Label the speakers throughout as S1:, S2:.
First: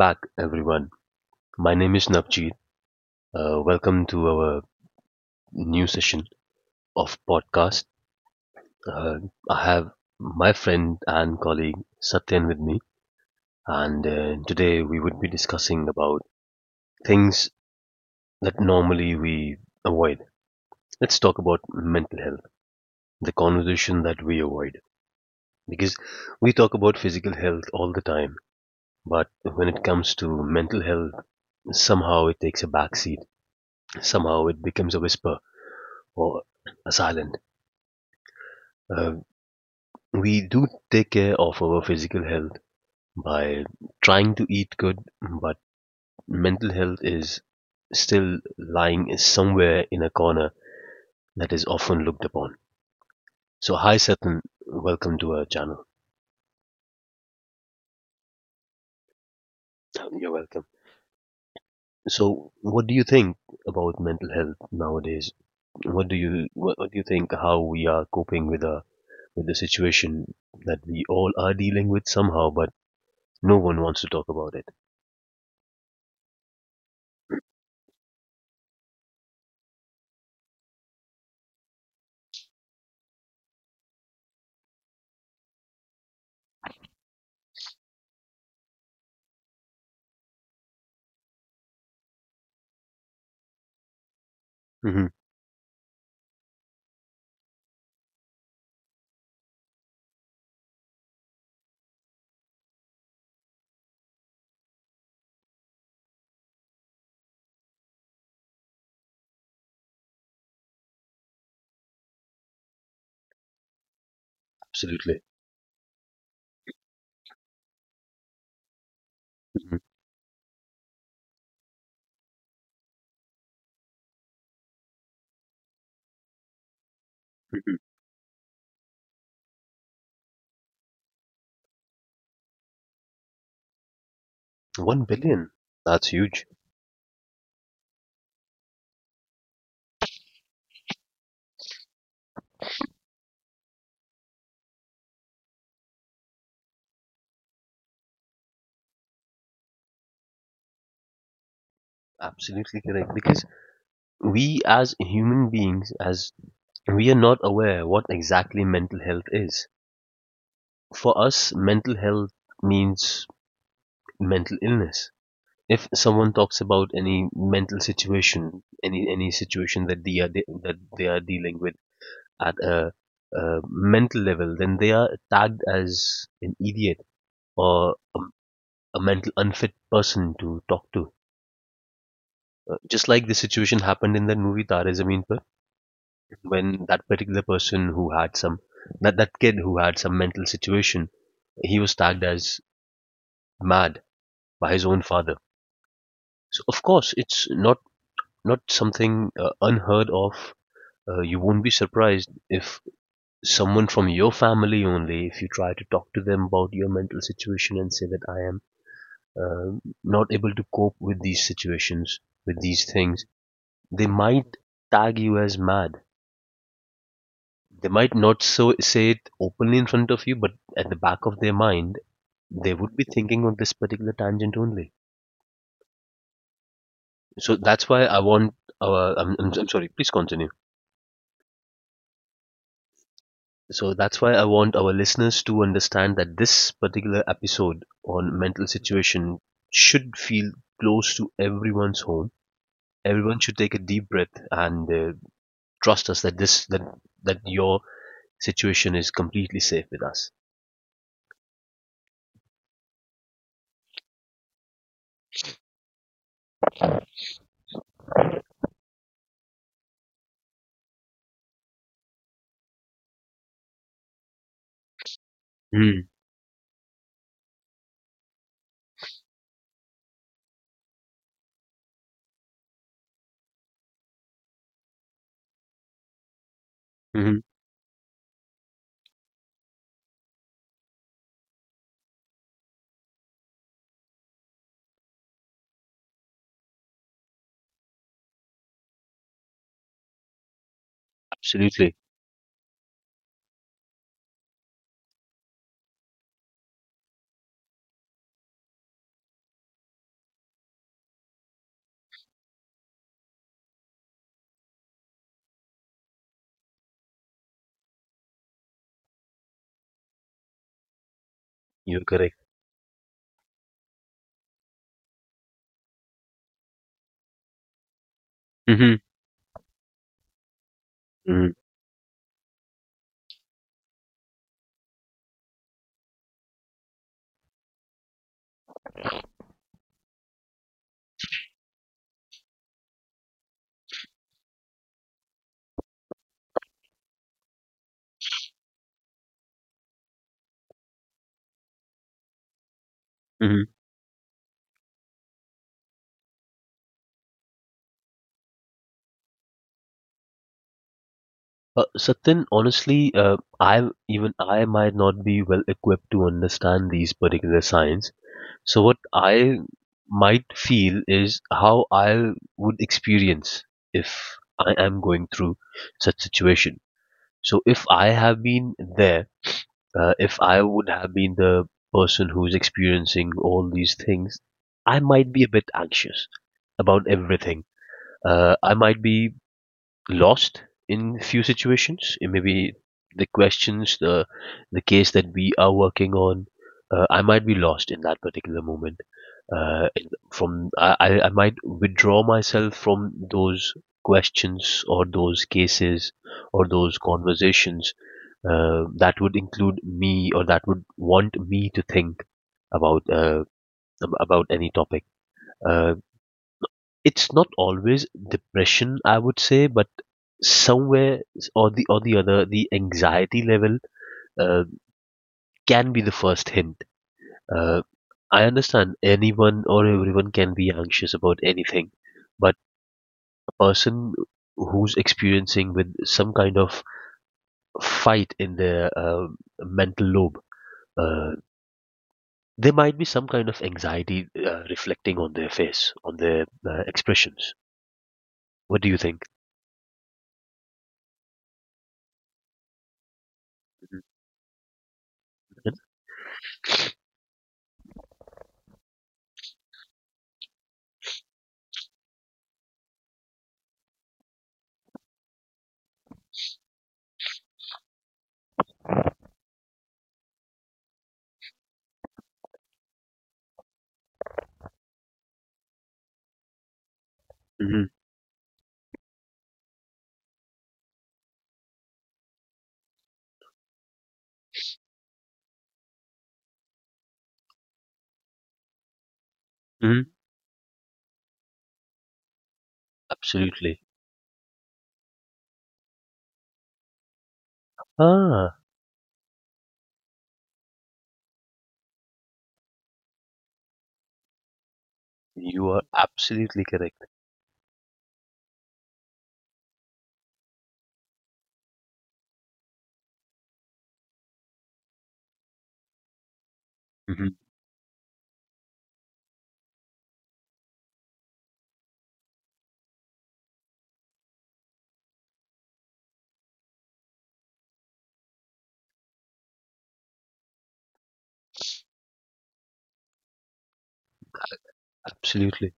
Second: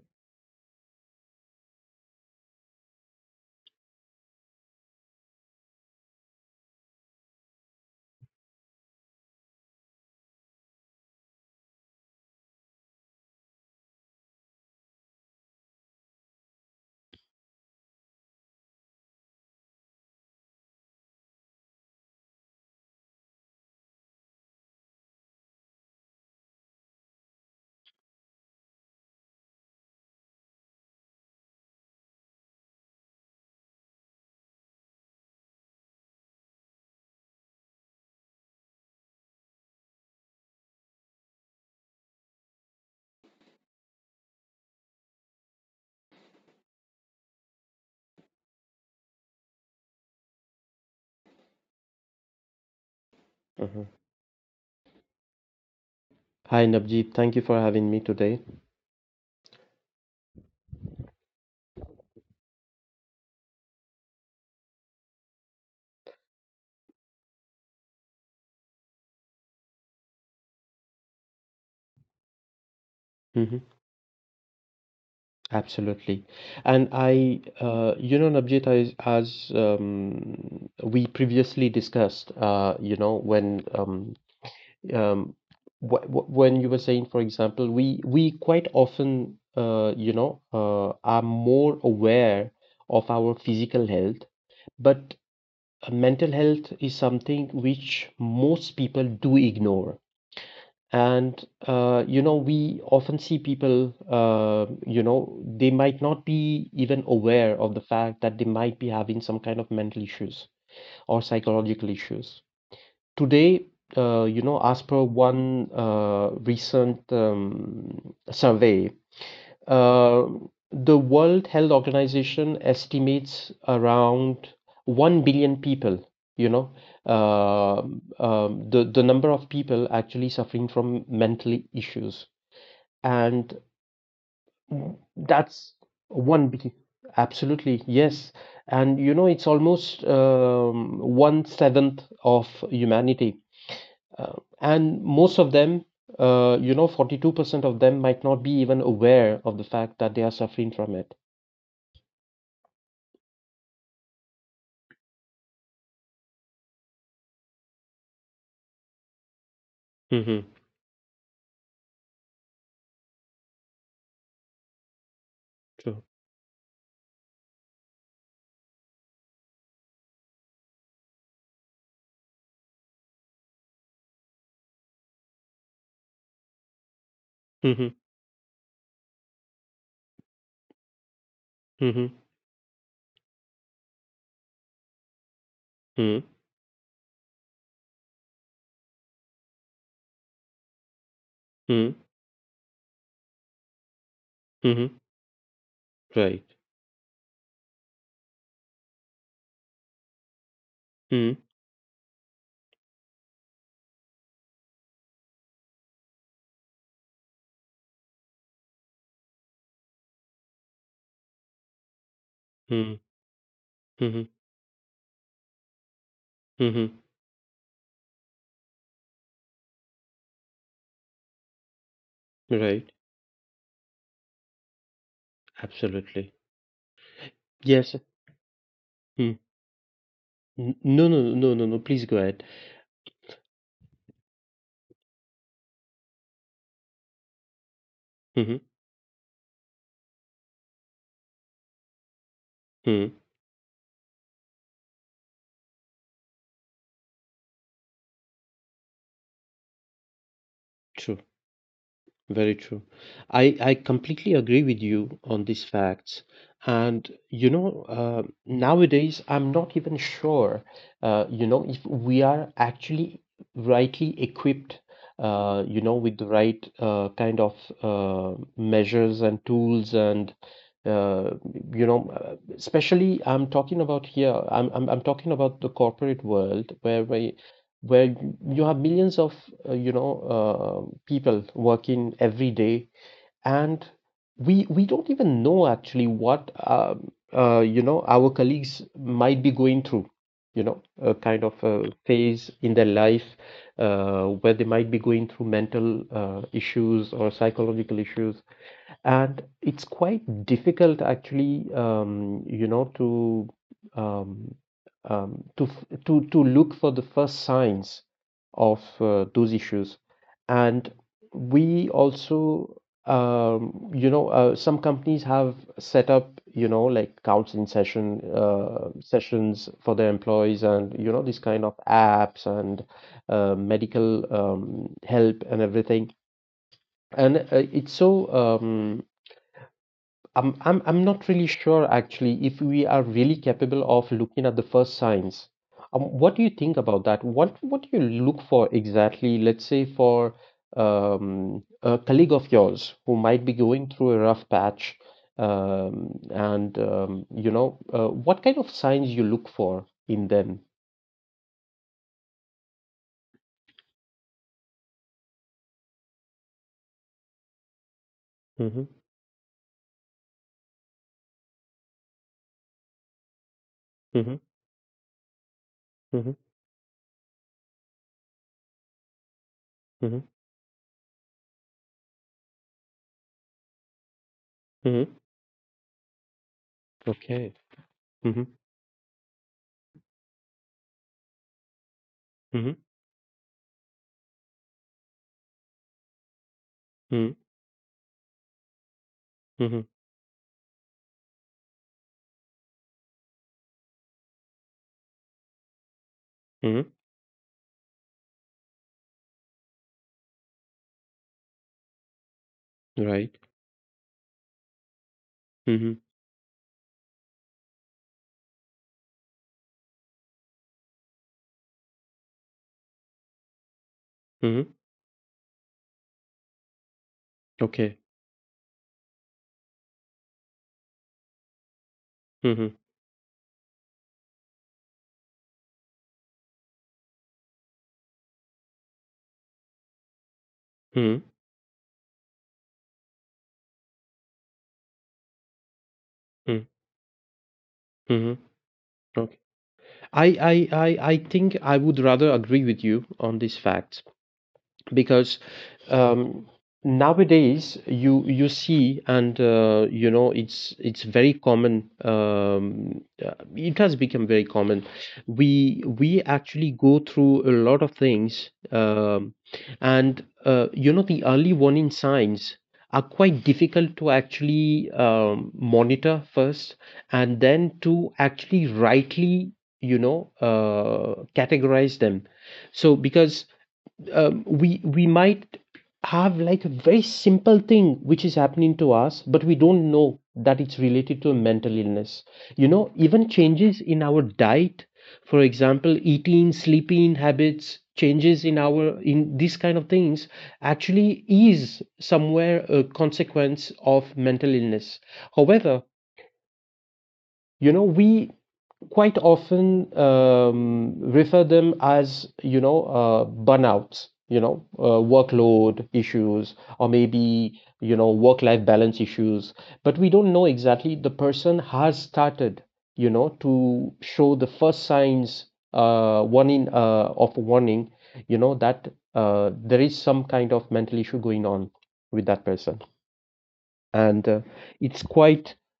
S1: back, everyone. My name is Navjeet. Welcome to our new session of podcast. Uh, I have my friend and colleague Satyan with me, and today we would be discussing about things that normally we avoid. Let's talk about mental health, the conversation that we avoid, because we talk about physical health all the time, but when it comes to mental health, somehow it takes a backseat. Somehow it becomes a whisper or asylum. Uh, we do take care of our physical health by trying to eat good, but mental health is still lying somewhere in a corner that is often looked upon. So,
S2: Mhm.
S1: hi Satan, welcome to our channel.
S2: Hi, Navjeet. Thank you for having me today.
S1: You're welcome. So, what do you think about mental health nowadays? What do you think how we are coping with the situation that we all are dealing with somehow, but no
S2: Hmm.
S1: one wants to talk about it?
S2: Absolutely. And I, Navjeet, as we previously discussed, when um, wh wh when you were saying, for example, we quite often, are more aware of our physical health,
S1: hmm
S2: but mental health is something which most people do ignore. And we often see people, they might not be even aware of the fact that they might be having some kind of mental issues or psychological issues. Today, as per
S1: Absolutely.
S2: one recent survey,
S1: Mhm.
S2: uh, the World Health Organization estimates around 1 billion people, you know,
S1: Mhm.
S2: the number of people actually suffering from mental issues. And
S1: 1 billion.
S2: that's
S1: That's huge.
S2: 1 billion. Absolutely, yes. And, you know, it's almost one seventh of humanity. Uh, and most of them, 42% of them might not be even aware of the fact that they are suffering from it.
S1: Absolutely correct. Because we as human beings, as we are not aware what exactly mental health is.
S2: Mhm.
S1: For us, mental health means mental illness. If
S2: True.
S1: someone talks about any mental situation, any situation that that they are dealing with at a mental level, then they are tagged as an idiot
S2: Mhm.
S1: or a mental unfit person to talk to.
S2: Mhm.
S1: Just like the situation happened in the movie Tare Zameen Par,
S2: Mhm.
S1: when that particular person who had some that that kid who had some mental situation, he was
S2: Mhm.
S1: tagged as mad by his
S2: Mhm.
S1: own father.
S2: Right.
S1: So of course, it's not something unheard of.
S2: Mhm.
S1: You won't be surprised if someone from your family only, if you try to talk to them about your mental situation and say that I am not able to cope with these situations, with these
S2: Mhm.
S1: things, they
S2: Mhm.
S1: might tag you as mad.
S2: Mhm.
S1: They might not so say it openly in front of you, but at the back of their mind, they
S2: Right.
S1: would be thinking on this particular tangent only.
S2: Absolutely.
S1: So that's
S2: Yes.
S1: why I want our. I'm,
S2: Mm.
S1: I'm, I'm sorry. Please continue.
S2: No, no, no, no, no. Please go ahead.
S1: So that's why I want our listeners to understand that this particular episode on
S2: Mhm.
S1: mental situation should feel close to everyone's home.
S2: Mhm.
S1: Everyone should take a deep breath and trust us that this that that your situation is completely safe with us.
S2: True. Very true. I completely agree with you on these facts. And, you know, nowadays, I'm not even sure, if we are actually rightly equipped, with the right kind of measures and tools, and uh, especially I'm talking about here, I'm talking about the corporate world where
S1: Mm-hmm.
S2: you have millions of people working every day, and we don't even know actually what our colleagues might be going through, you know, a kind of a
S1: Absolutely.
S2: phase in their life, where they might be going through mental issues or psychological issues. And it's quite difficult, actually, to um, to look for the first signs of those issues. And we
S1: You're correct.
S2: also, some companies have set up, you know, like counseling
S1: Mm-hmm.
S2: sessions for their employees, and you know, these
S1: Mhm.
S2: kind of apps and medical help and everything. And it's so. I'm not really sure actually if we are really capable of looking at the first signs. What do you think about that? What do you look for exactly? Let's say for a colleague of yours who might be
S1: Mhm.
S2: going through a rough patch, what kind of signs you look for in them?
S1: Satin, honestly, I even I might not be well equipped to understand these particular signs. So
S2: Mm-hmm,
S1: what I might feel is how I would experience
S2: mm-hmm,
S1: if I am going through such
S2: mm-hmm,
S1: situation. So if I have been there,
S2: mm-hmm,
S1: if I would have been the person who's experiencing all these things, I
S2: mm-hmm.
S1: might be a bit anxious about
S2: Okay.
S1: everything.
S2: Mm-hmm,
S1: I might be lost in few situations. It may
S2: mm-hmm,
S1: be the questions, the case that we are working on. I might be lost in that particular moment.
S2: mm-hmm,
S1: In- from I might withdraw myself from those questions or those cases or
S2: mm-hmm.
S1: those conversations. That would include me, or that would want me to think about
S2: Right.
S1: uh, about any topic.
S2: Mm-hmm,
S1: Uh, it's not always depression, I would say, but somewhere or the other, the anxiety level uh,
S2: mm-hmm.
S1: can be the first hint. Uh,
S2: Okay.
S1: I understand anyone or everyone can be anxious about anything, but
S2: Mm-hmm,
S1: a person who's experiencing with some kind of fight in their mental lobe,
S2: mm-hmm.
S1: uh, there might be some kind of anxiety reflecting on their face, on their expressions.
S2: Hmm.
S1: What do you think?
S2: Okay. I, I think I would rather agree with you on these facts because um, nowadays you see and it's very common it has become very common. We actually go through a lot of things, and you know the early warning signs are quite difficult to actually monitor first and then
S1: Hmm.
S2: to actually rightly, you know, categorize them. Because we might have like a very simple thing which is happening to us, but we don't
S1: Hmm.
S2: know that it's related to a mental illness, you know, even changes
S1: Absolutely.
S2: in our diet, for example, eating, sleeping habits, changes in
S1: Ah,
S2: our in these kind of things actually is somewhere a consequence of mental illness.
S1: you
S2: However,
S1: are absolutely correct.
S2: you know, we quite often refer them as, you know, burnouts, you know, workload issues, or
S1: Hmm.
S2: maybe, you know, work life balance issues. But we don't know exactly the person has started, you know, to show the first signs, warning of warning, you know, that there is some kind of mental issue going on with that person. And it's quite
S1: Absolutely.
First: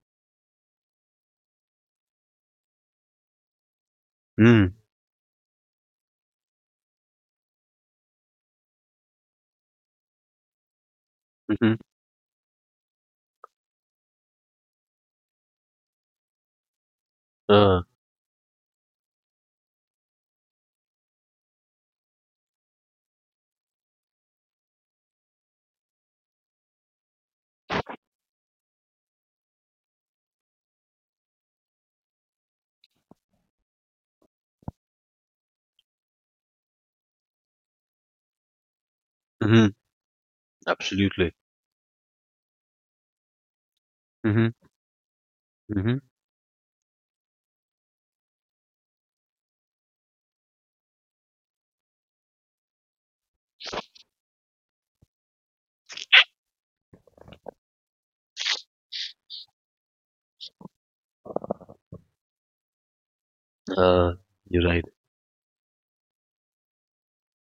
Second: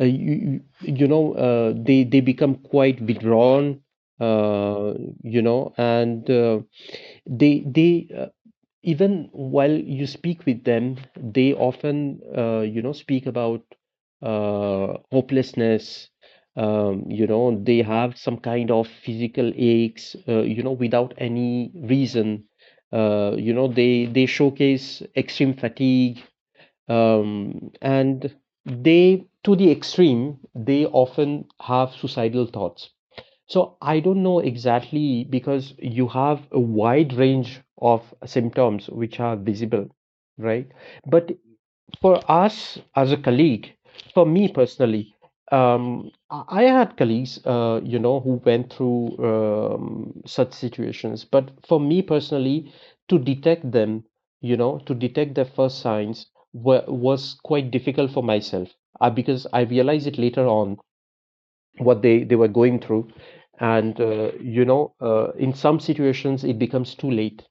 S2: you you you know, they become quite withdrawn,
S1: Mm,
S2: uh, you know, and they even while you speak with them, they
S1: mhm,
S2: often, speak about hopelessness. You know,
S1: uh,
S2: they have some kind of physical aches, you know, without any reason. You know, they showcase extreme fatigue, and they to the extreme, they often have suicidal thoughts. So I don't know exactly, because you have a wide range of symptoms which are
S1: mhm,
S2: visible, right? But
S1: absolutely.
S2: for us as a colleague, for me
S1: Mhm,
S2: personally,
S1: mhm,
S2: I had colleagues, who went through such situations. But for me personally, to detect them, you know, to detect their first signs wa was quite difficult for myself, because I realized it later on what they were going through. And
S1: uh, you're right.
S2: in some situations it becomes too late.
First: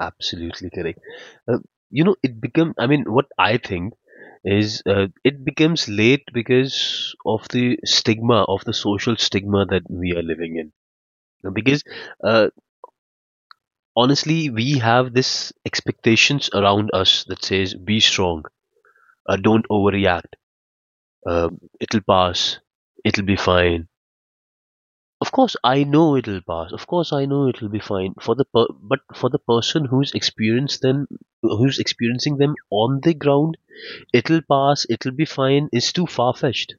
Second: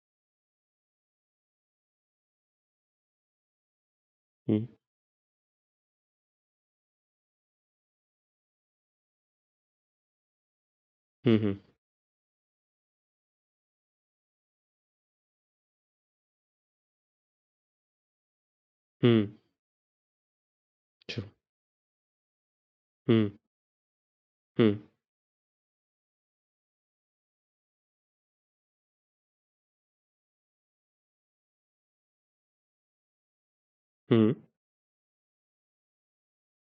S1: Absolutely correct. Uh, it become. I mean, what I think
S2: Mm,
S1: is it becomes late because of the stigma of the social stigma that we are living in. Now,
S2: mhm,
S1: because uh, honestly, we have this expectations around us that says, "Be strong.
S2: mm,
S1: Don't overreact.
S2: true.
S1: It'll pass. It'll be
S2: Mm,
S1: fine."
S2: mm,
S1: Of course, I know it'll pass. Of course, I know it'll be fine but for the person who's experienced them, who's experiencing them on the ground,
S2: mm,
S1: it'll pass. It'll be fine. It's too far fetched,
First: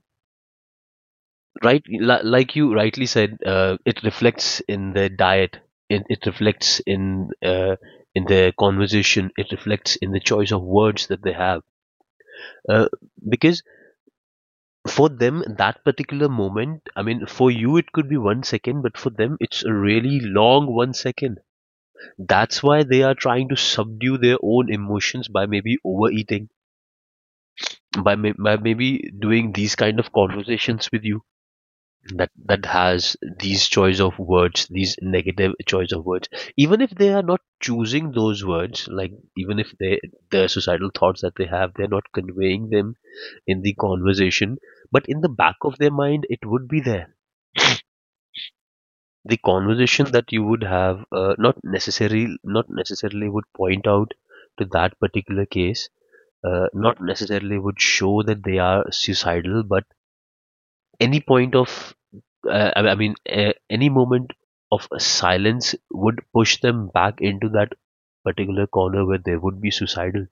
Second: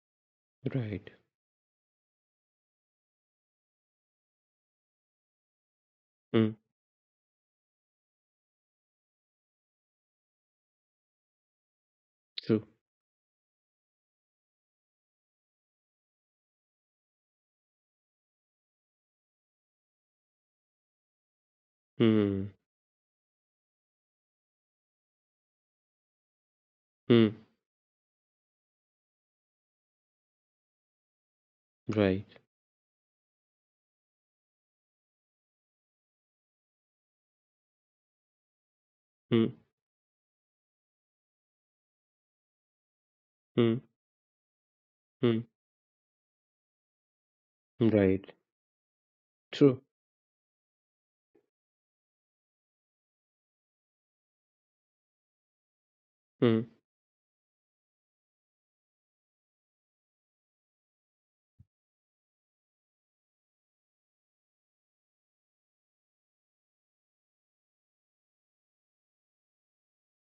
S2: right.
S1: right? Like you rightly said, it reflects in their diet. It
S2: Mm,
S1: reflects in their conversation. It reflects in the choice of words that they have.
S2: true.
S1: Uh, because for them that particular moment, I mean, for you it could be one second, but for them it's a really long one second.
S2: Mm,
S1: That's why they are trying to subdue their own emotions by maybe overeating,
S2: mm,
S1: by, may- by maybe doing these kind of conversations with you
S2: right.
S1: that has these choice of words, these negative choice of words. Even if they are not choosing those words, like
S2: Mm,
S1: even if they the societal thoughts that they have, they're not conveying them in the
S2: mm,
S1: conversation, but in the
S2: mm,
S1: back of their mind, it would be there.
S2: right.
S1: The
S2: True.
S1: conversation that you would have, not necessarily would point out to that particular case,
S2: Mm,
S1: not necessarily would show that they are suicidal, but any point of, I mean, any moment of silence would push them back into that particular corner where they would be suicidal.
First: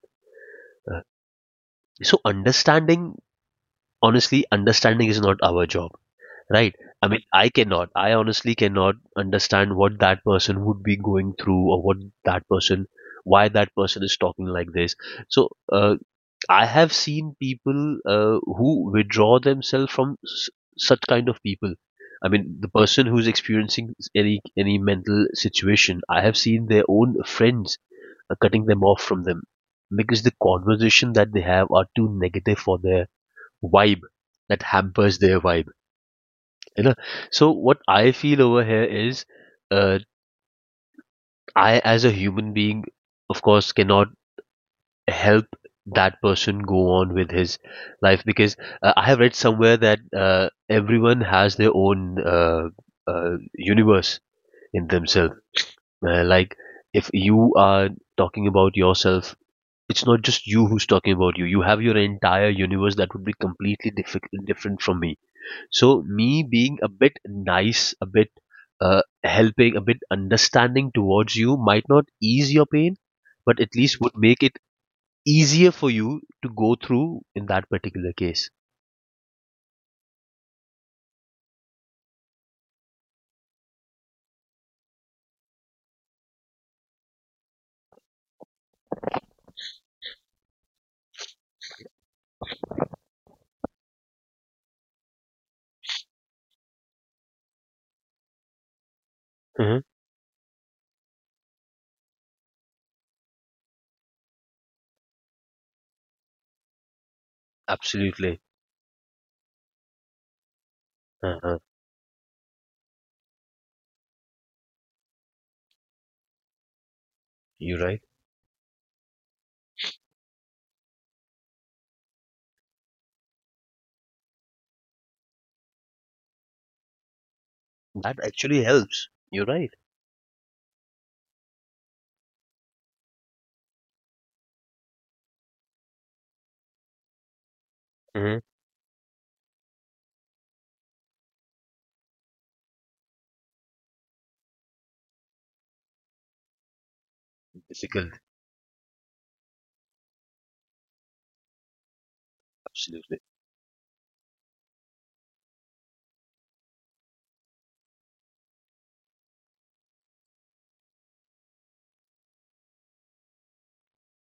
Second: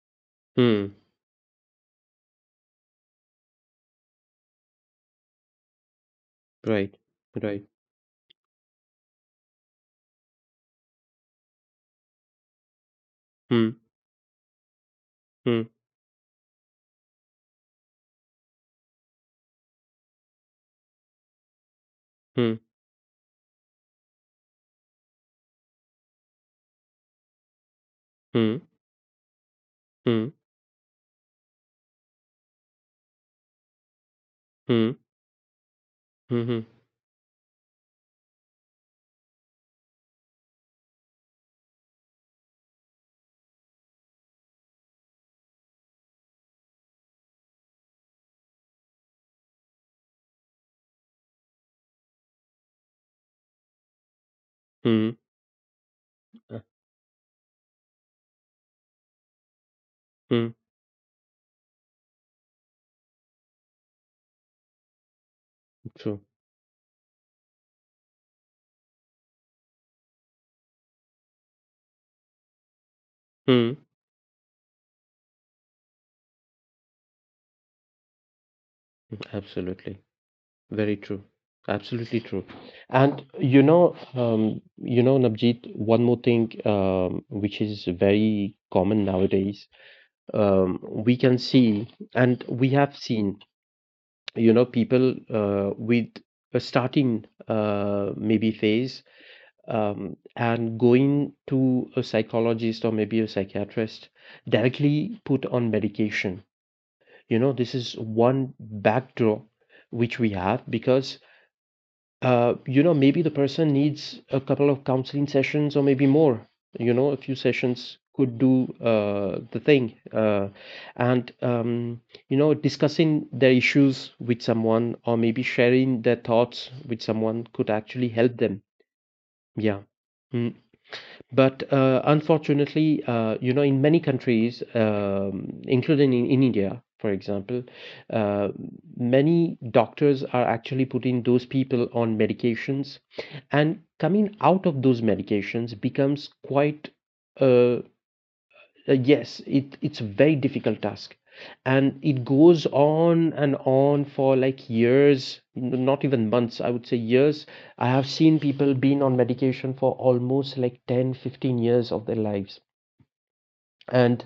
S2: mm,
S1: Uh, so, understanding, honestly, understanding is not our job, right?
S2: right.
S1: I mean, I
S2: Right.
S1: cannot, I honestly cannot understand what that person would be going through or what that person, why that
S2: Mm,
S1: person is talking like this. So,
S2: mm,
S1: I have seen people who withdraw themselves from such kind of people. I
S2: mm,
S1: mean, the person who's experiencing any mental situation, I have seen their own friends
S2: mm,
S1: cutting them off from them because the
S2: mm,
S1: conversation that they have are too negative for their vibe. That
S2: mm,
S1: hampers their vibe,
S2: mhm,
S1: you know. So what I feel over here is, uh, I as a human being, of course, cannot help that person go on with his life because I have read somewhere that everyone has their own universe in
S2: mm,
S1: themselves.
S2: uh,
S1: Like if you are talking about yourself, it's not just
S2: mm,
S1: you who's talking about you. You have your entire universe that would be completely different from me. So
S2: true.
S1: me being a bit nice, a bit helping, a bit understanding towards you might not ease your pain, but
S2: Mm,
S1: at least would make it easier for you to go through in that particular case.
S2: absolutely. Very true. Absolutely true. And you know, Navjeet, one more thing which is very common nowadays, we can see and we have seen, you know, people with a starting maybe phase,
S1: Mm-hmm.
S2: and going to a psychologist or maybe a psychiatrist, directly put on medication. You know, this is
S1: Absolutely.
S2: one backdoor which we have, because
S1: Uh-huh.
S2: you know, maybe the person needs a couple of counseling sessions or maybe more. You know, a few
S1: You're
S2: sessions
S1: right.
S2: could do the thing. And, you know, discussing their issues with someone, or maybe sharing their thoughts with someone, could actually
S1: That
S2: help them.
S1: actually helps. You're right.
S2: Yeah. Mm. But unfortunately, you know, in many countries, including in India, for example,
S1: Mm-hmm.
S2: uh, many doctors are actually putting those people on medications, and coming out of those medications becomes quite uh,
S1: Difficult.
S2: yes, it's a very difficult task, and it goes
S1: Absolutely.
S2: on and on for like years, not even months, I would say years. I have seen people been on medication for almost like 10, 15 years of their lives. And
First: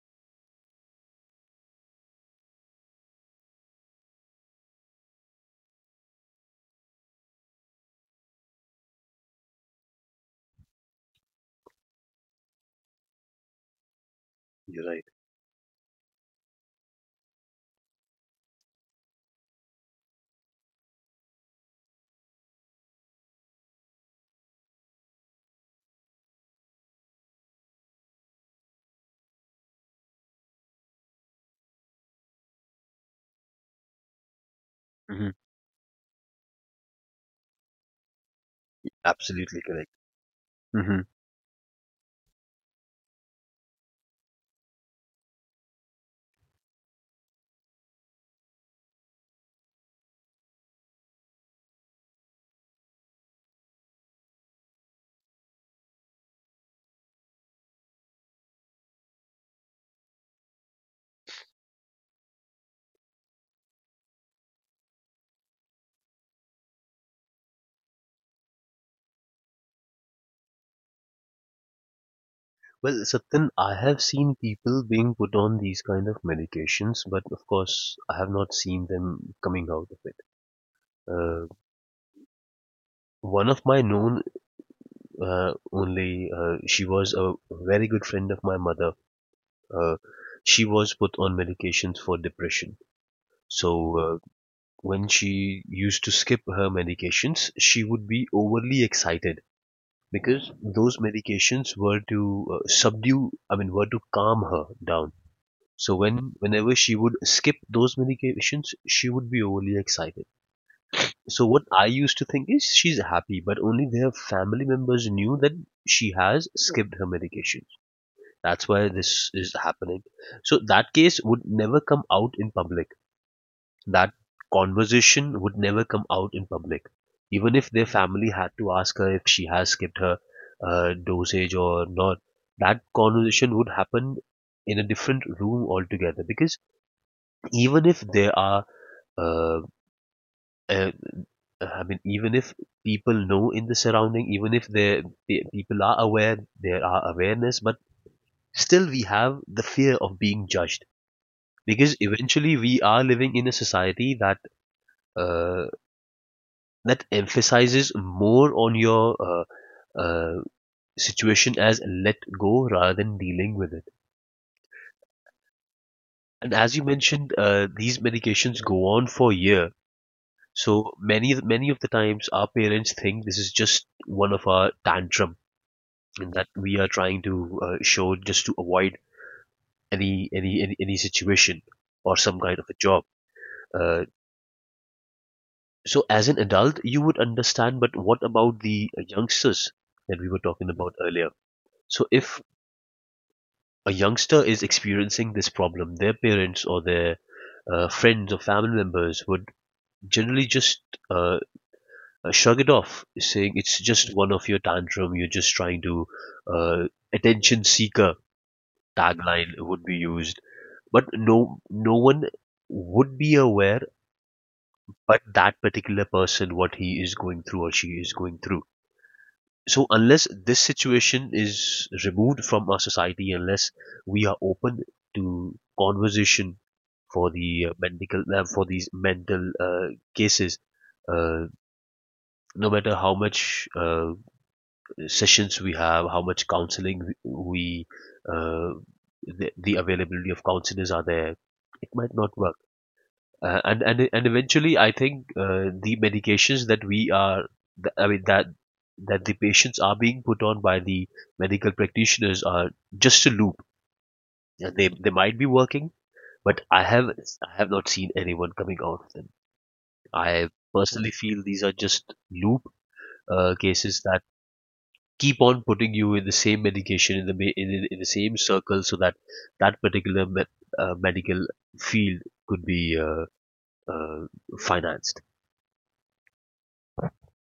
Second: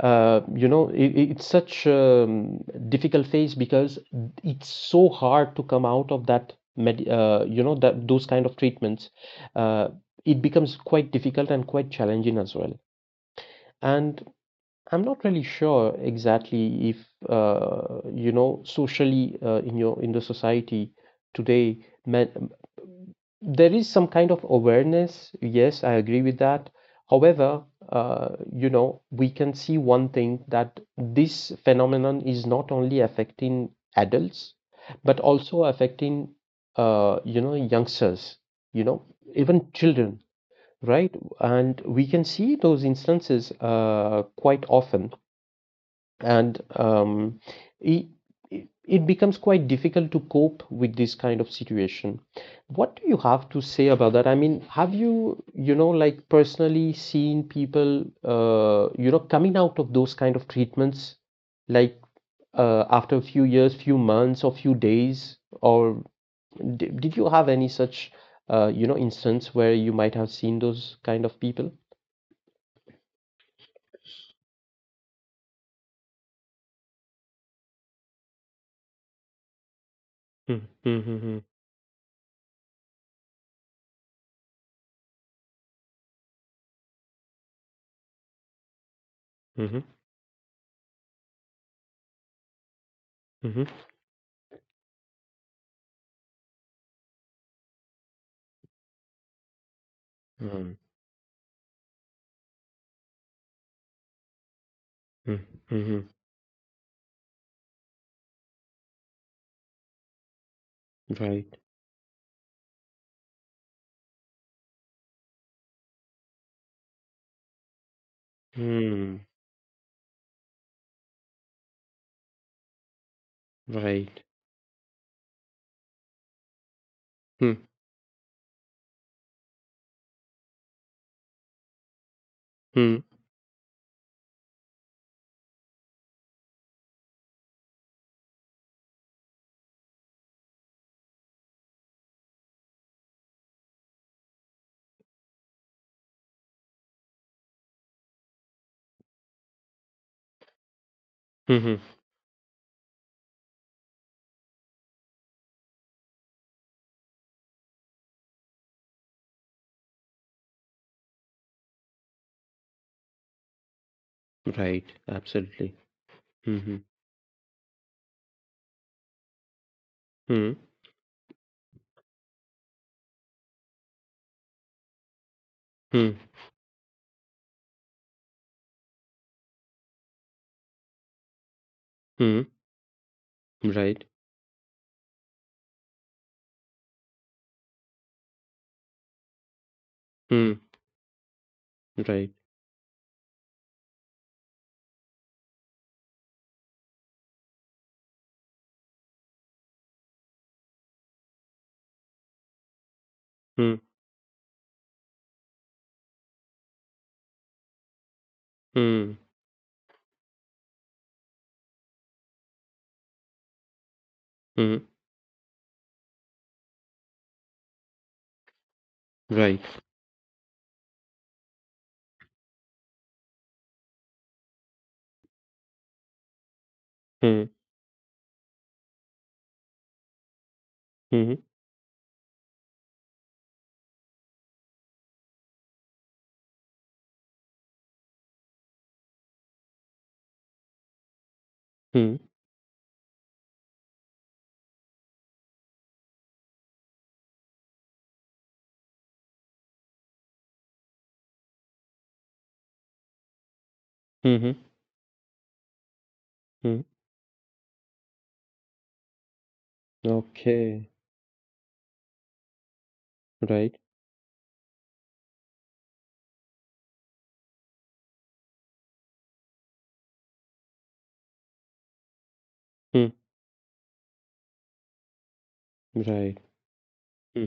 S2: it's such difficult phase because it's so hard to come out of that med you know, that those kind of treatments. Uh, it becomes quite difficult and quite challenging as well. And
S1: You're
S2: I'm
S1: right.
S2: not really sure exactly if socially in the society today men, there is some kind of awareness. Yes, I agree with that. However, you know, we can see one thing that this phenomenon is not only affecting adults, but
S1: Mm-hmm.
S2: also affecting youngsters, you know,
S1: Absolutely
S2: even
S1: correct.
S2: children,
S1: Mm-hmm.
S2: right? And we can see those instances quite often, and it, it it becomes quite difficult to cope with this kind of situation. What do you have to say about that? I mean, have you, you know, like, personally seen people, you know, coming out of those kind of treatments, like after a few years, few months, or few days, or d did you have any such, you know, instance where you might have seen those kind of people?
S1: Well, Satyan, I have seen people being put on these kind of medications, but of course, I have not seen them coming out of it.
S2: Mm-hmm, mm-hmm,
S1: Uh, One of my known only, she was a very good friend of my mother.
S2: mm-hmm,
S1: Uh, she was put on medications for depression. So when she used to skip her medications, she would be overly excited because
S2: mm-hmm,
S1: those medications were to subdue, I mean, were to calm her down. So
S2: mm-hmm,
S1: whenever she would skip those medications, she would be overly excited. So
S2: right.
S1: what I used to think is she's happy, but only their family members knew that she has skipped her medication. That's why
S2: Hmm,
S1: this is happening. So that case would never come out in public. That
S2: right.
S1: conversation would never come out in public,
S2: Hmm,
S1: even if their family had to ask her if she has skipped her dosage or not. That
S2: hmm,
S1: conversation would happen in a different room altogether because even if uh, uh, I mean, even if people know in the surrounding, even if there people are aware, there are awareness, but still we have the fear of being judged
S2: mhm,
S1: because eventually we are living in a society uh, that emphasizes more on your uh, situation as let go rather than dealing with it.
S2: right, absolutely.
S1: And as
S2: Mhm,
S1: you mentioned, these medications go on for a year.
S2: hmm,
S1: So many, many of the times, our parents think this is just one of our tantrum,
S2: hmm,
S1: and that we are trying to show just to avoid any situation or some
S2: hmm,
S1: kind of a job.
S2: hmm. Right.
S1: Uh, so as an adult, you would understand, but what about the youngsters that we were
S2: Hmm,
S1: talking about earlier? So
S2: right.
S1: if a youngster is experiencing this problem, their parents or their friends or family members would generally just uh, shrug it off, saying
S2: Hmm,
S1: it's just one of your tantrum, you're just trying to uh, attention seeker
S2: hmm,
S1: tagline would be used. But no, no one would be aware
S2: hmm,
S1: but that particular person what he is going through or she is going through.
S2: right.
S1: So unless this situation is removed from our society, unless we are open to conversation for
S2: Hmm,
S1: the medical for these mental cases,
S2: mhm,
S1: uh, no matter how much sessions we have, how much counseling we uh, the availability of counselors are there, it might
S2: hmm,
S1: not work. And eventually I think the medications that we are th- i mean that that the patients are being put on by the medical practitioners are just a loop,
S2: mhm,
S1: and they might be working, but i
S2: hmm.
S1: have i have not seen anyone coming out of them. I
S2: Okay,
S1: personally feel these are just loop
S2: right.
S1: cases that keep on putting you in the same medication in in the same circle so that that particular medical field could be
S2: Hmm,
S1: uh, financed.
S2: right. Hmm.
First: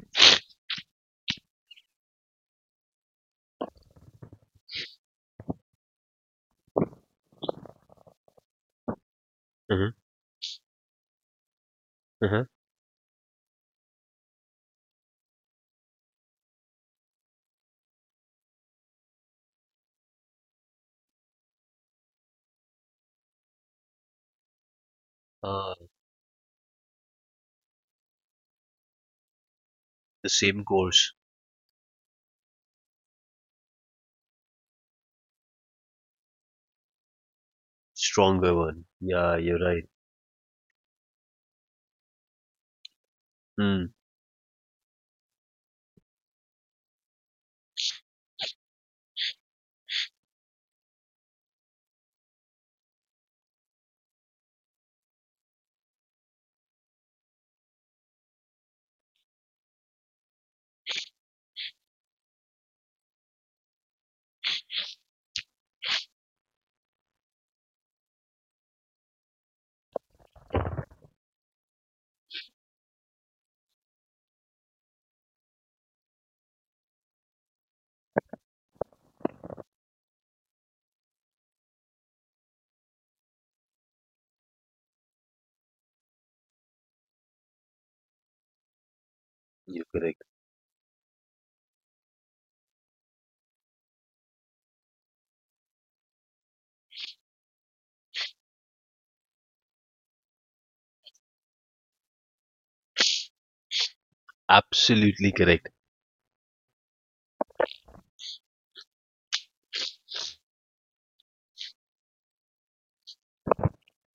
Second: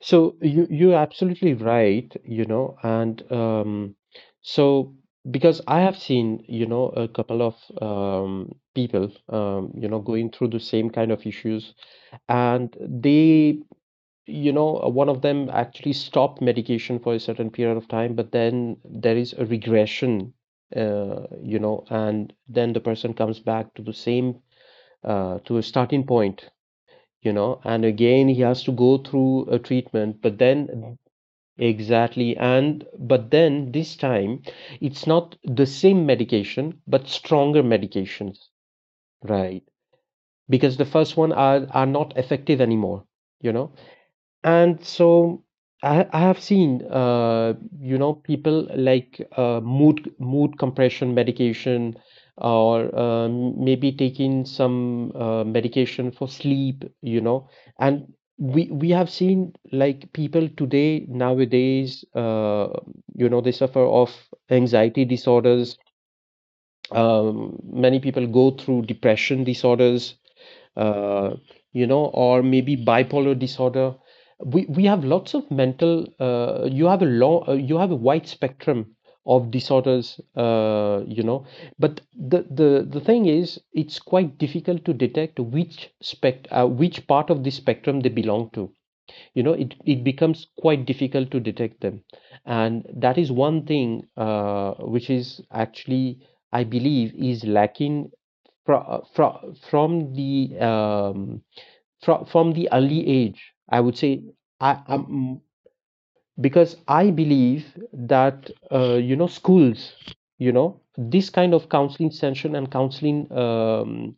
S2: So you're absolutely right, you know, and so because I have seen, you know, a couple of people, you
S1: Hmm.
S2: know, going through the same kind of issues.
S1: Hmm.
S2: And they you know, one of them actually stopped medication for a certain period of time, but then there is a regression, you know, and then the person comes back to the same, to a
S1: Uh,
S2: starting point, you know, and again he has to go through a treatment.
S1: the
S2: But
S1: same
S2: then
S1: course,
S2: exactly, and but then this time it's not the same medication, but stronger medications,
S1: stronger one. Yeah, you're
S2: right,
S1: right.
S2: because the first one are not effective anymore, you know.
S1: Mm,
S2: And so I have seen, you know, people like mood compression medication, or maybe taking some medication for sleep, you know. And we have seen like people today nowadays, they suffer of anxiety disorders. Many people go through depression disorders, uh, or maybe bipolar disorder. We have lots of mental you have a long you have a wide spectrum of disorders, but the thing is it's quite difficult to detect which spect which part of the spectrum they belong to. It,
S1: you're
S2: it
S1: correct.
S2: becomes quite difficult to detect them. And that is one thing which is actually, I believe, is lacking from from the early age, I would say. I
S1: Absolutely
S2: am
S1: correct.
S2: Because I believe that schools, this kind of counseling session and counseling um,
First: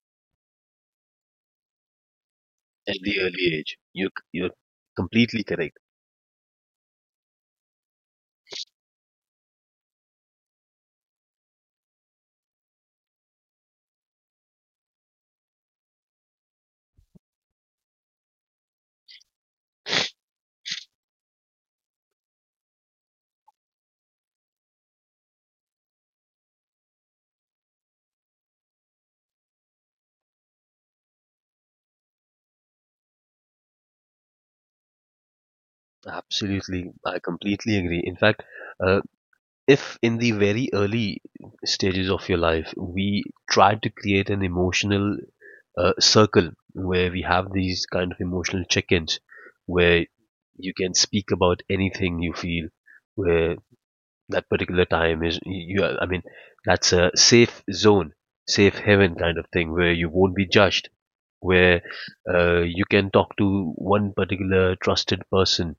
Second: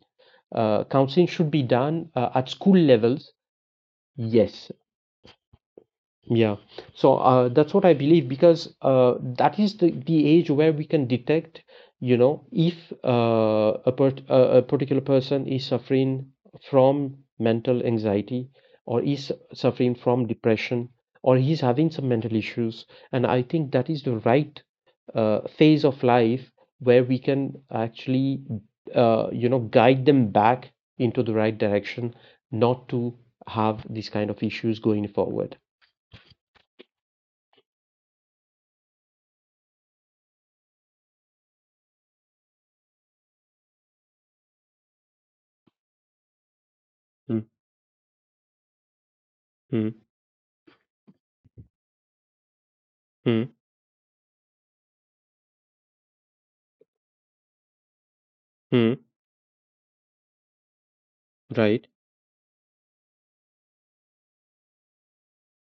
S2: uh, counseling should be done at school
S1: At the
S2: levels.
S1: early age, you you're
S2: Yes.
S1: completely correct.
S2: Yeah. So that's what I believe because that is the age where we can detect, you know, if a particular person is suffering from mental anxiety or is suffering from depression or he's having some mental issues. And I think that is the right phase of life where we can actually, guide them back into the right direction, not to have these kind of issues going forward.
S1: Absolutely, I completely agree. In fact, uh, if in the very early stages of your life, we try to create an emotional circle where we
S2: Mm,
S1: have these kind of emotional check-ins,
S2: mm,
S1: where you can speak about anything you feel,
S2: mm,
S1: where that particular time is you are- I mean that's a safe zone, safe
S2: mm,
S1: heaven kind of thing where you won't be judged, where
S2: right.
S1: you can talk to one particular trusted person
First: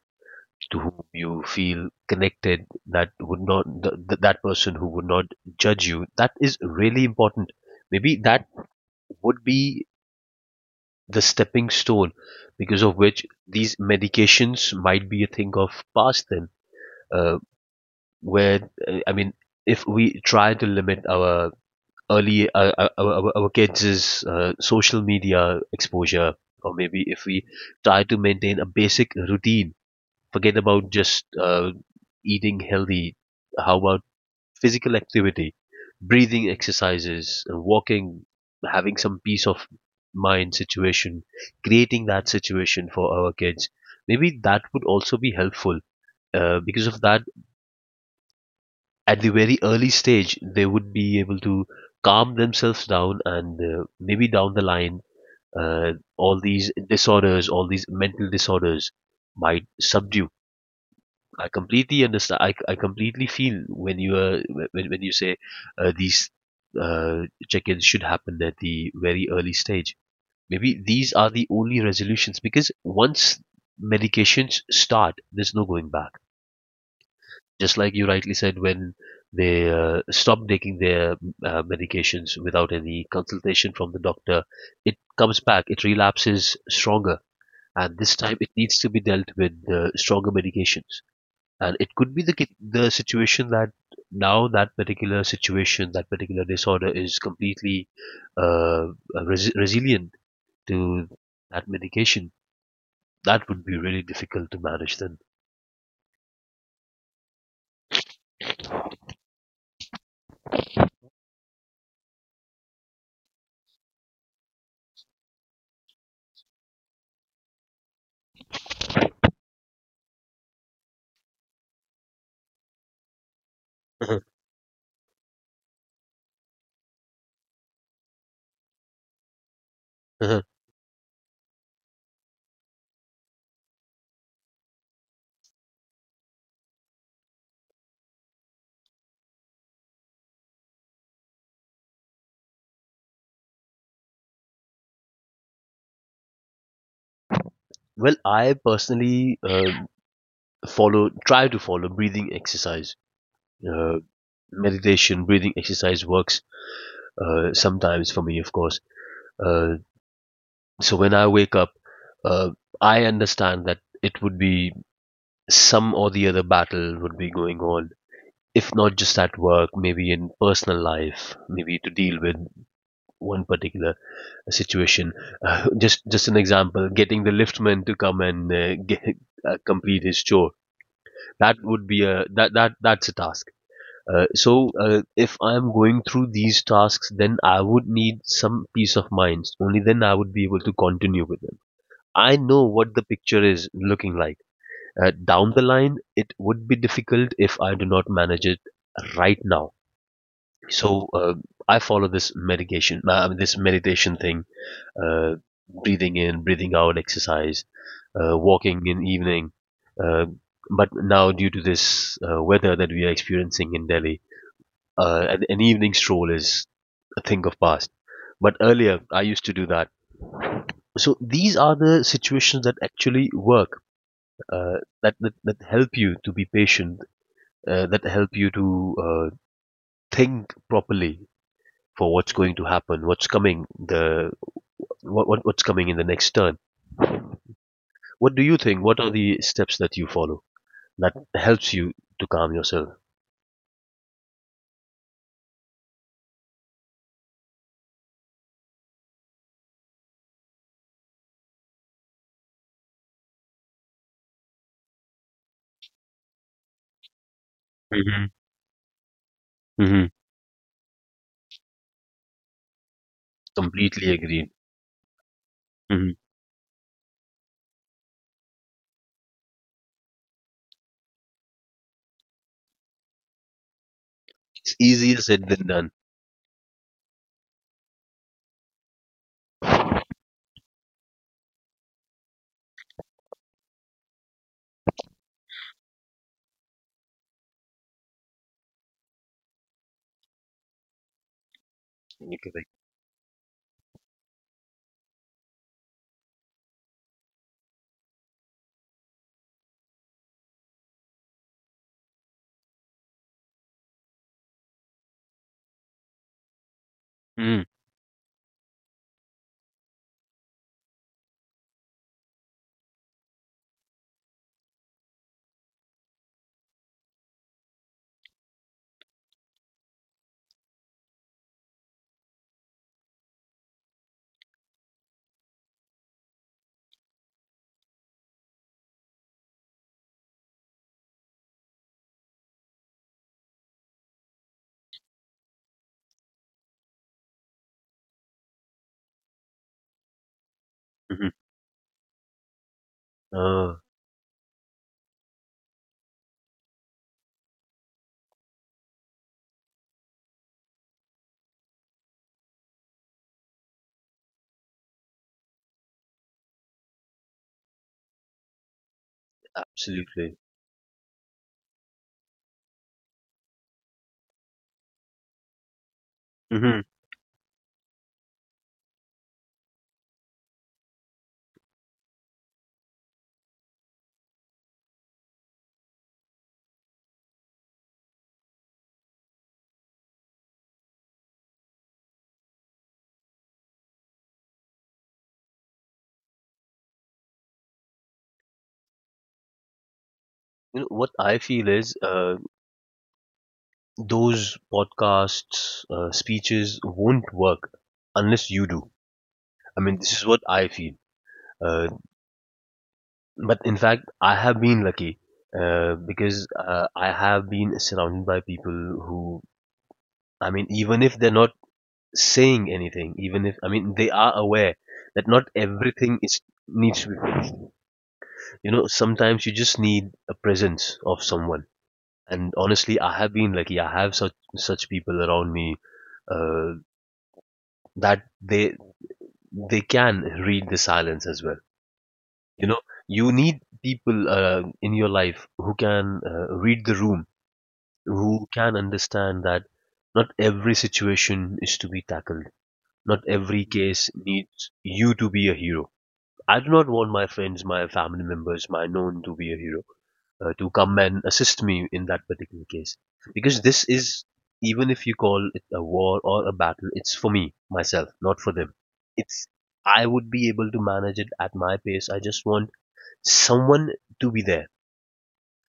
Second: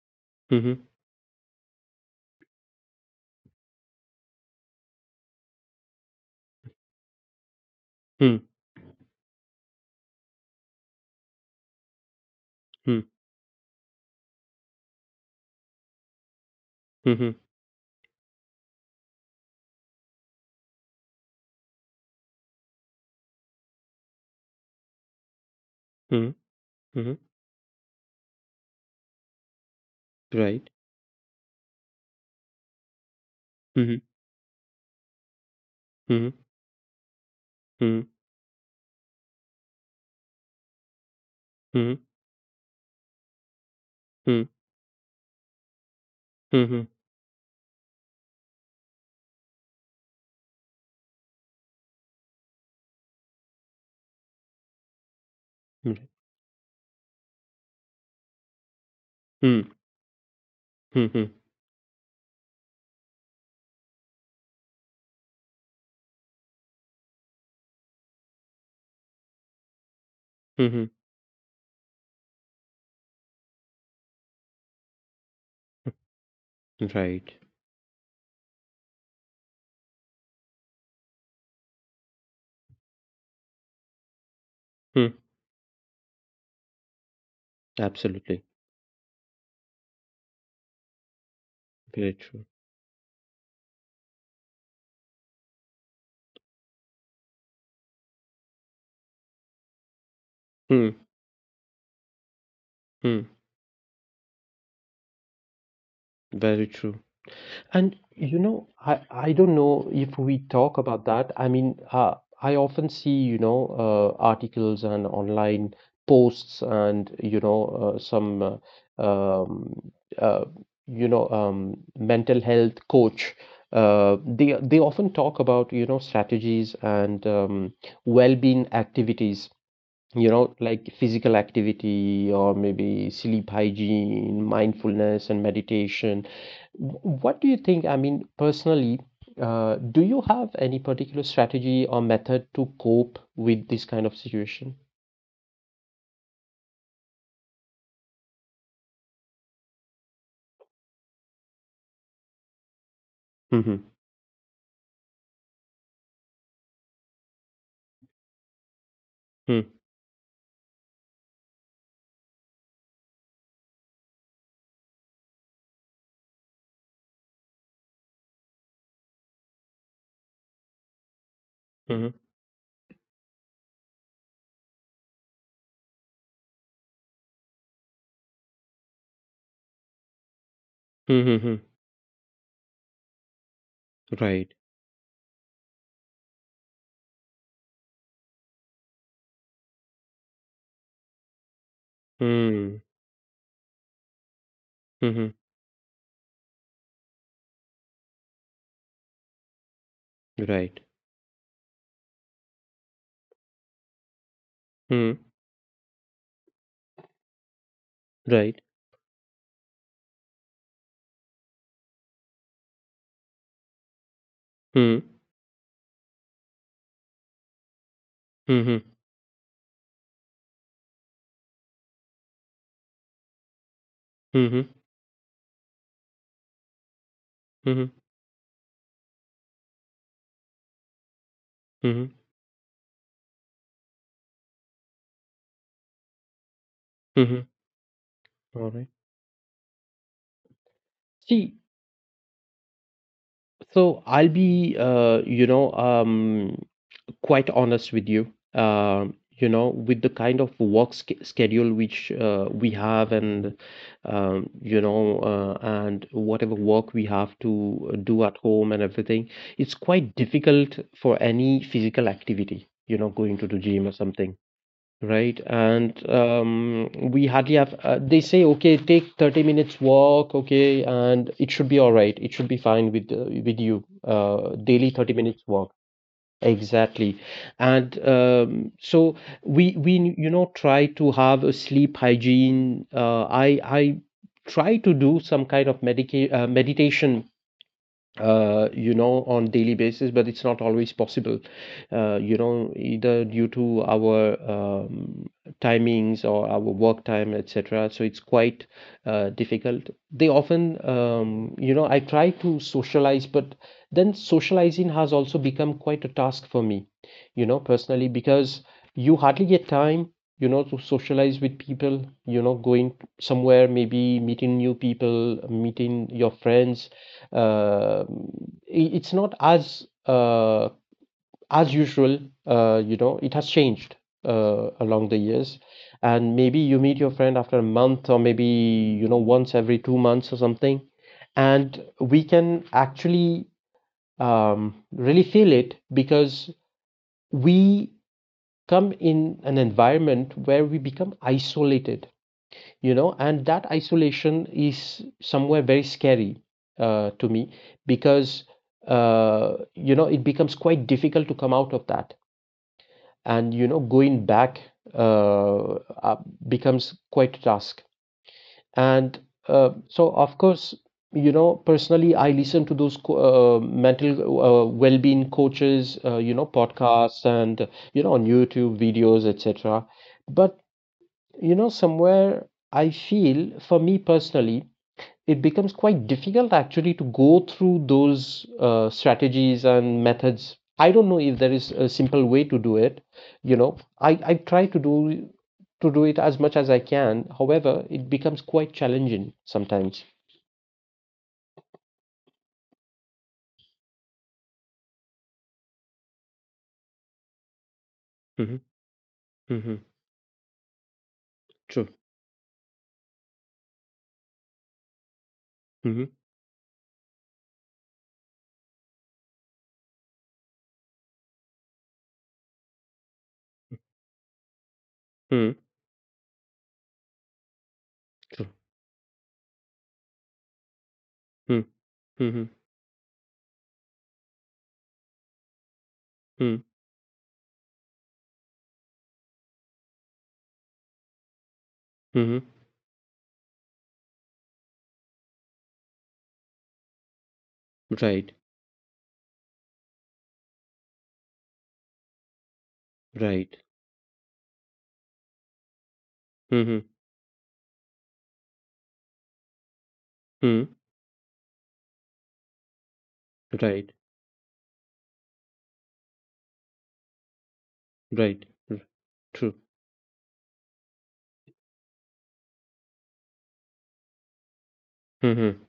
S1: to
S2: Mhm,
S1: whom you feel connected, that would not th- that person who would not judge you. That is really important. Maybe
S2: mm,
S1: that would be the stepping stone, because of
S2: mm,
S1: which these medications might be a thing of past then.
S2: mhm,
S1: uh, where, uh, i mean if we try to limit our early our kids' social media
S2: mm,
S1: exposure, or maybe
S2: mhm,
S1: if we try to maintain a basic routine. Forget
S2: right.
S1: about just eating healthy. How
S2: Mhm,
S1: about physical activity,
S2: mhm,
S1: breathing exercises,
S2: mm,
S1: walking, having some peace of mind situation,
S2: mhm,
S1: creating that situation for our kids? Maybe
S2: mm,
S1: that would also be helpful. Because
S2: mhm,
S1: of that, at the very early stage, they would be able to calm themselves down, and maybe down the line,
S2: mm,
S1: all these disorders, all these mental disorders might subdue.
S2: mm,
S1: I completely understand. I completely feel when you are when you say these uh, check-ins should happen at the very early stage. Maybe
S2: mhm,
S1: these are the only resolutions, because once medications start, there's no going back.
S2: mhm, right.
S1: Just like you rightly said, when they stop taking their medications without any consultation from the doctor, it
S2: Mm,
S1: comes back. It relapses stronger, and this time
S2: absolutely.
S1: it needs to be dealt with stronger medications. And it could
S2: Very
S1: be the
S2: true.
S1: the situation that now that particular situation, that particular disorder is completely uh, resilient
S2: Mm,
S1: to that medication.
S2: mm,
S1: That would be really difficult to manage then.
S2: very true. And you know, I don't know if we talk about that. I mean, I often see, you know, articles and online posts and, you know, uh, um, uh, mental health coach.
S1: Mhm,
S2: They often talk about, you know, strategies and well-being activities, you
S1: mhm.
S2: know, like physical activity or maybe sleep hygiene, mindfulness and meditation. What do you think? I mean, personally, do you have any particular strategy or method to cope with this kind of situation?
S1: Well, I personally follow try to follow breathing exercise,
S2: Mm-hmm.
S1: uh, meditation. Breathing exercise works sometimes for me, of course. uh, so when I wake up, uh, I understand that it would be some or the other battle would be going on. If not just at work, maybe in personal life, maybe to
S2: Mm-hmm.
S1: deal with one particular situation. Just an example, getting the liftman to come and complete his chore.
S2: Mm-hmm.
S1: That would be a that's a task.
S2: Right.
S1: So if I'm going through these tasks, then I would need some peace of mind. Only then I would be able to continue with them. I know
S2: Mm.
S1: what the picture is looking like.
S2: Mm-hmm.
S1: Down the line, it would be difficult if I do not manage it right now.
S2: Right.
S1: So I follow this medication this meditation thing,
S2: Mm.
S1: uh, breathing in breathing out exercise,
S2: Right.
S1: walking in evening. uh, but now, due to this weather that we are experiencing in Delhi,
S2: Mm.
S1: an evening stroll is a thing of past, but
S2: Mm-hmm.
S1: earlier I used to do that. So these are the situations that actually work,
S2: Mm-hmm.
S1: uh, that that help you to be patient,
S2: Mm-hmm.
S1: that help you to think properly
S2: Mm-hmm.
S1: for what's going to happen, what's coming the what what's coming in the next turn.
S2: Mm-hmm.
S1: What do you
S2: All
S1: think?
S2: right.
S1: What are the steps that you follow that
S2: See,
S1: helps you to calm yourself?
S2: so I'll be, quite honest with you. You know, With the kind of schedule which we have, and and whatever work we have to do
S1: Mm-hmm.
S2: at home and everything, it's
S1: Mm-hmm.
S2: quite difficult for any physical activity. You know, going to the gym or
S1: Completely
S2: something,
S1: agreed.
S2: right? And
S1: Mm-hmm.
S2: we hardly have. They say, okay, take 30 minutes walk, okay, and it should be all right. It should be fine with you.
S1: It's
S2: Daily thirty
S1: easier
S2: minutes
S1: said than
S2: walk.
S1: done.
S2: Exactly. And so we try to have a sleep hygiene. I try to do some kind of medica meditation on daily basis, but it's not always possible,
S1: You're correct.
S2: either due to our timings or our work time, etc. So it's quite difficult. They often, I try to socialize, but then socializing has also become quite a task for me, you know,
S1: Mm-hmm.
S2: personally, because you hardly get time, you know, to socialize with people, you know, going somewhere, maybe meeting new people, meeting your friends. Uh, it's not as as usual. It has changed along the years. And maybe you meet your friend after a month or maybe, you know, once every 2 months or something. And we can actually really feel it because we come in an environment where we become isolated, you know, and that
S1: Uh,
S2: isolation is somewhere very scary, to me, because, it becomes quite difficult to come out of that. And, you know, going back uh, uh, becomes quite a task. And so,
S1: absolutely.
S2: of course, you know, personally, I listen to those mental well-being coaches, you know,
S1: Mm-hmm.
S2: podcasts and, you know, on YouTube videos, etc. But, you know, somewhere I feel, for me personally, it becomes quite difficult actually to go through those strategies and methods. I don't know if there is a simple way to do it. You know, I try to do it as much as I can. However, it becomes quite challenging sometimes.
S1: You know, what I feel is, those podcasts, speeches won't work unless
S2: Mm-hmm.
S1: you do.
S2: Mm-hmm.
S1: I mean, this is what I feel. Uh,
S2: True.
S1: but in fact, I have been lucky,
S2: Mm-hmm.
S1: because I have been surrounded by people who, I mean, even if they're not saying anything, even if, I mean, they are aware that not
S2: Mm-hmm.
S1: everything is needs to be fixed.
S2: True.
S1: You know, sometimes you just need a presence of someone.
S2: Mm-hmm. Mm-hmm.
S1: And honestly, I have been lucky. I have such people around me, uh, that they can read the silence as well.
S2: Mm-hmm.
S1: You know, you need people in your life who can read the room,
S2: Right.
S1: who can understand that not every situation is to be tackled. Not
S2: Right.
S1: every case needs you to be a hero. I do
S2: Mm-hmm.
S1: not want my friends, my family members, my known to be a hero, to
S2: Mm-hmm.
S1: come and assist me in that particular case. Because this
S2: Right.
S1: is, even if you call it a war or a battle, it's for me, myself, not
S2: Right.
S1: for them.
S2: R-
S1: It's,
S2: True.
S1: I would be able to manage it at my pace. I just want someone to be there,
S2: Mm-hmm.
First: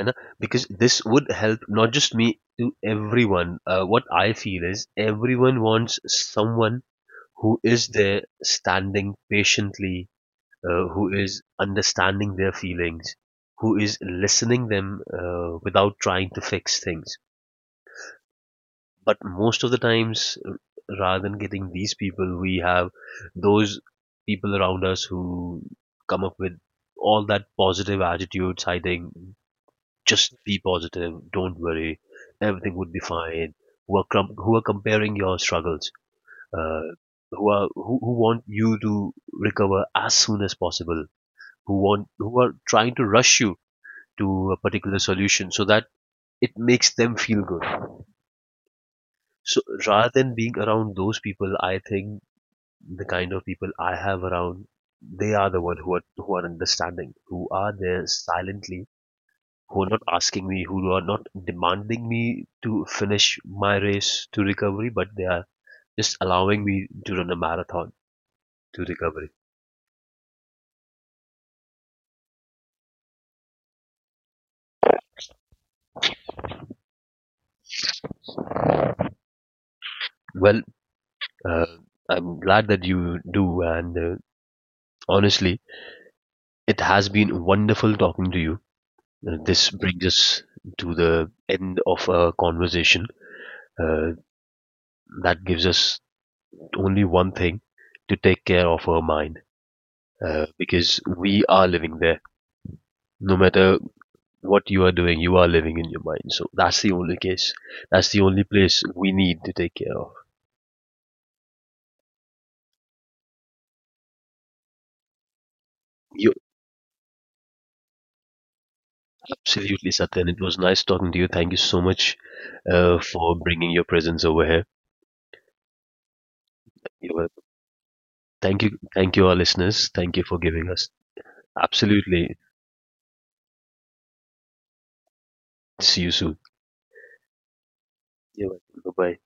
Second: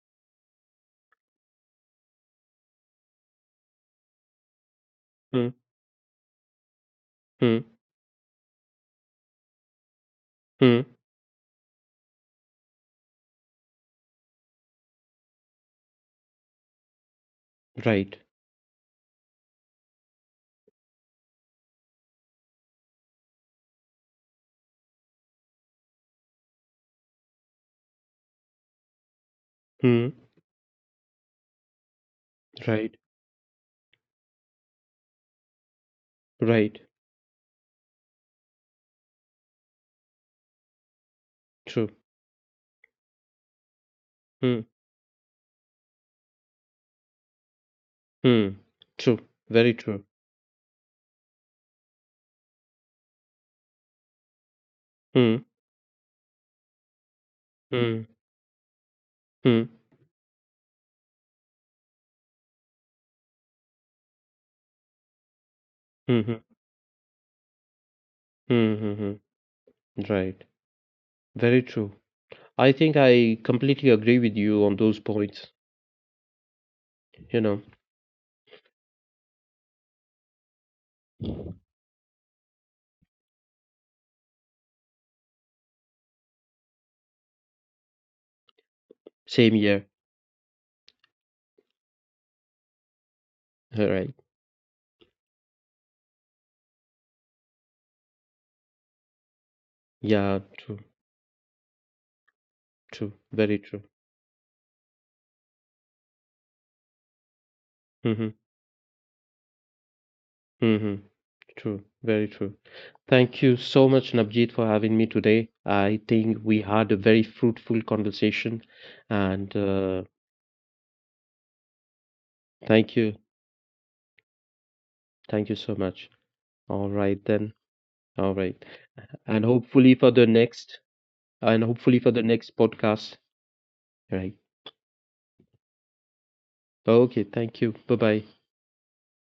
S1: है ना, because this would help not just me, to everyone. What I feel is, everyone wants someone who
S2: Mm-hmm.
S1: is there standing patiently,
S2: Mm-hmm.
S1: who is understanding their feelings, who is listening them, without trying to fix things.
S2: Right.
S1: But most of the times, uh, rather than getting these people, we have those people around us who come up with all that positive attitude, citing
S2: Mm-hmm.
S1: just be positive. Don't worry. Everything would
S2: Right.
S1: be fine. Who are comparing your struggles?
S2: Right.
S1: Uh, who want you to recover as soon as possible? Who
S2: True.
S1: want who are trying to rush you to a
S2: Hmm,
S1: particular solution, so that it makes them feel good.
S2: hmm. True,
S1: So
S2: very true.
S1: rather than being around those people, I think the kind of people I have around, they
S2: Hmm,
S1: are the one who are understanding, who are
S2: hmm,
S1: there silently,
S2: hmm,
S1: who are not asking me, who are not demanding me to finish my race to recovery, but they are just
S2: hmm, hmm,
S1: allowing me to run a marathon
S2: hmm,
S1: to
S2: hmm,
S1: recovery.
S2: hmm. Right, very true. I think I completely agree with you on those points. You know,
S1: Well, uh, I'm glad that you do, and honestly, it has been wonderful talking to you.
S2: same
S1: This
S2: year.
S1: brings us to the end of a conversation,
S2: All
S1: uh,
S2: right.
S1: that gives us only one thing, to take care of our mind,
S2: Yeah, true,
S1: because we are living there.
S2: true,
S1: No
S2: very
S1: matter
S2: true.
S1: what you are doing, you are living in your mind. So that's the only case. That's the
S2: Hmm,
S1: only place we need to take care of.
S2: hmm. Hmm. True, very true. Thank you so much, Nabjeet, for having me today. I
S1: You
S2: think we had a very fruitful conversation, and
S1: absolutely, Satyan. It was nice talking to you. Thank you so much
S2: thank you,
S1: for bringing your presence over here.
S2: thank you so much. All
S1: You're
S2: right
S1: welcome.
S2: then. All right.
S1: Thank you, our
S2: And
S1: listeners.
S2: hopefully for
S1: Thank
S2: the
S1: you for giving
S2: next
S1: us.
S2: and hopefully for the
S1: Absolutely.
S2: next podcast. All right.
S1: See you soon.
S2: Okay. Thank you. Bye bye.
S1: You're welcome. Bye bye.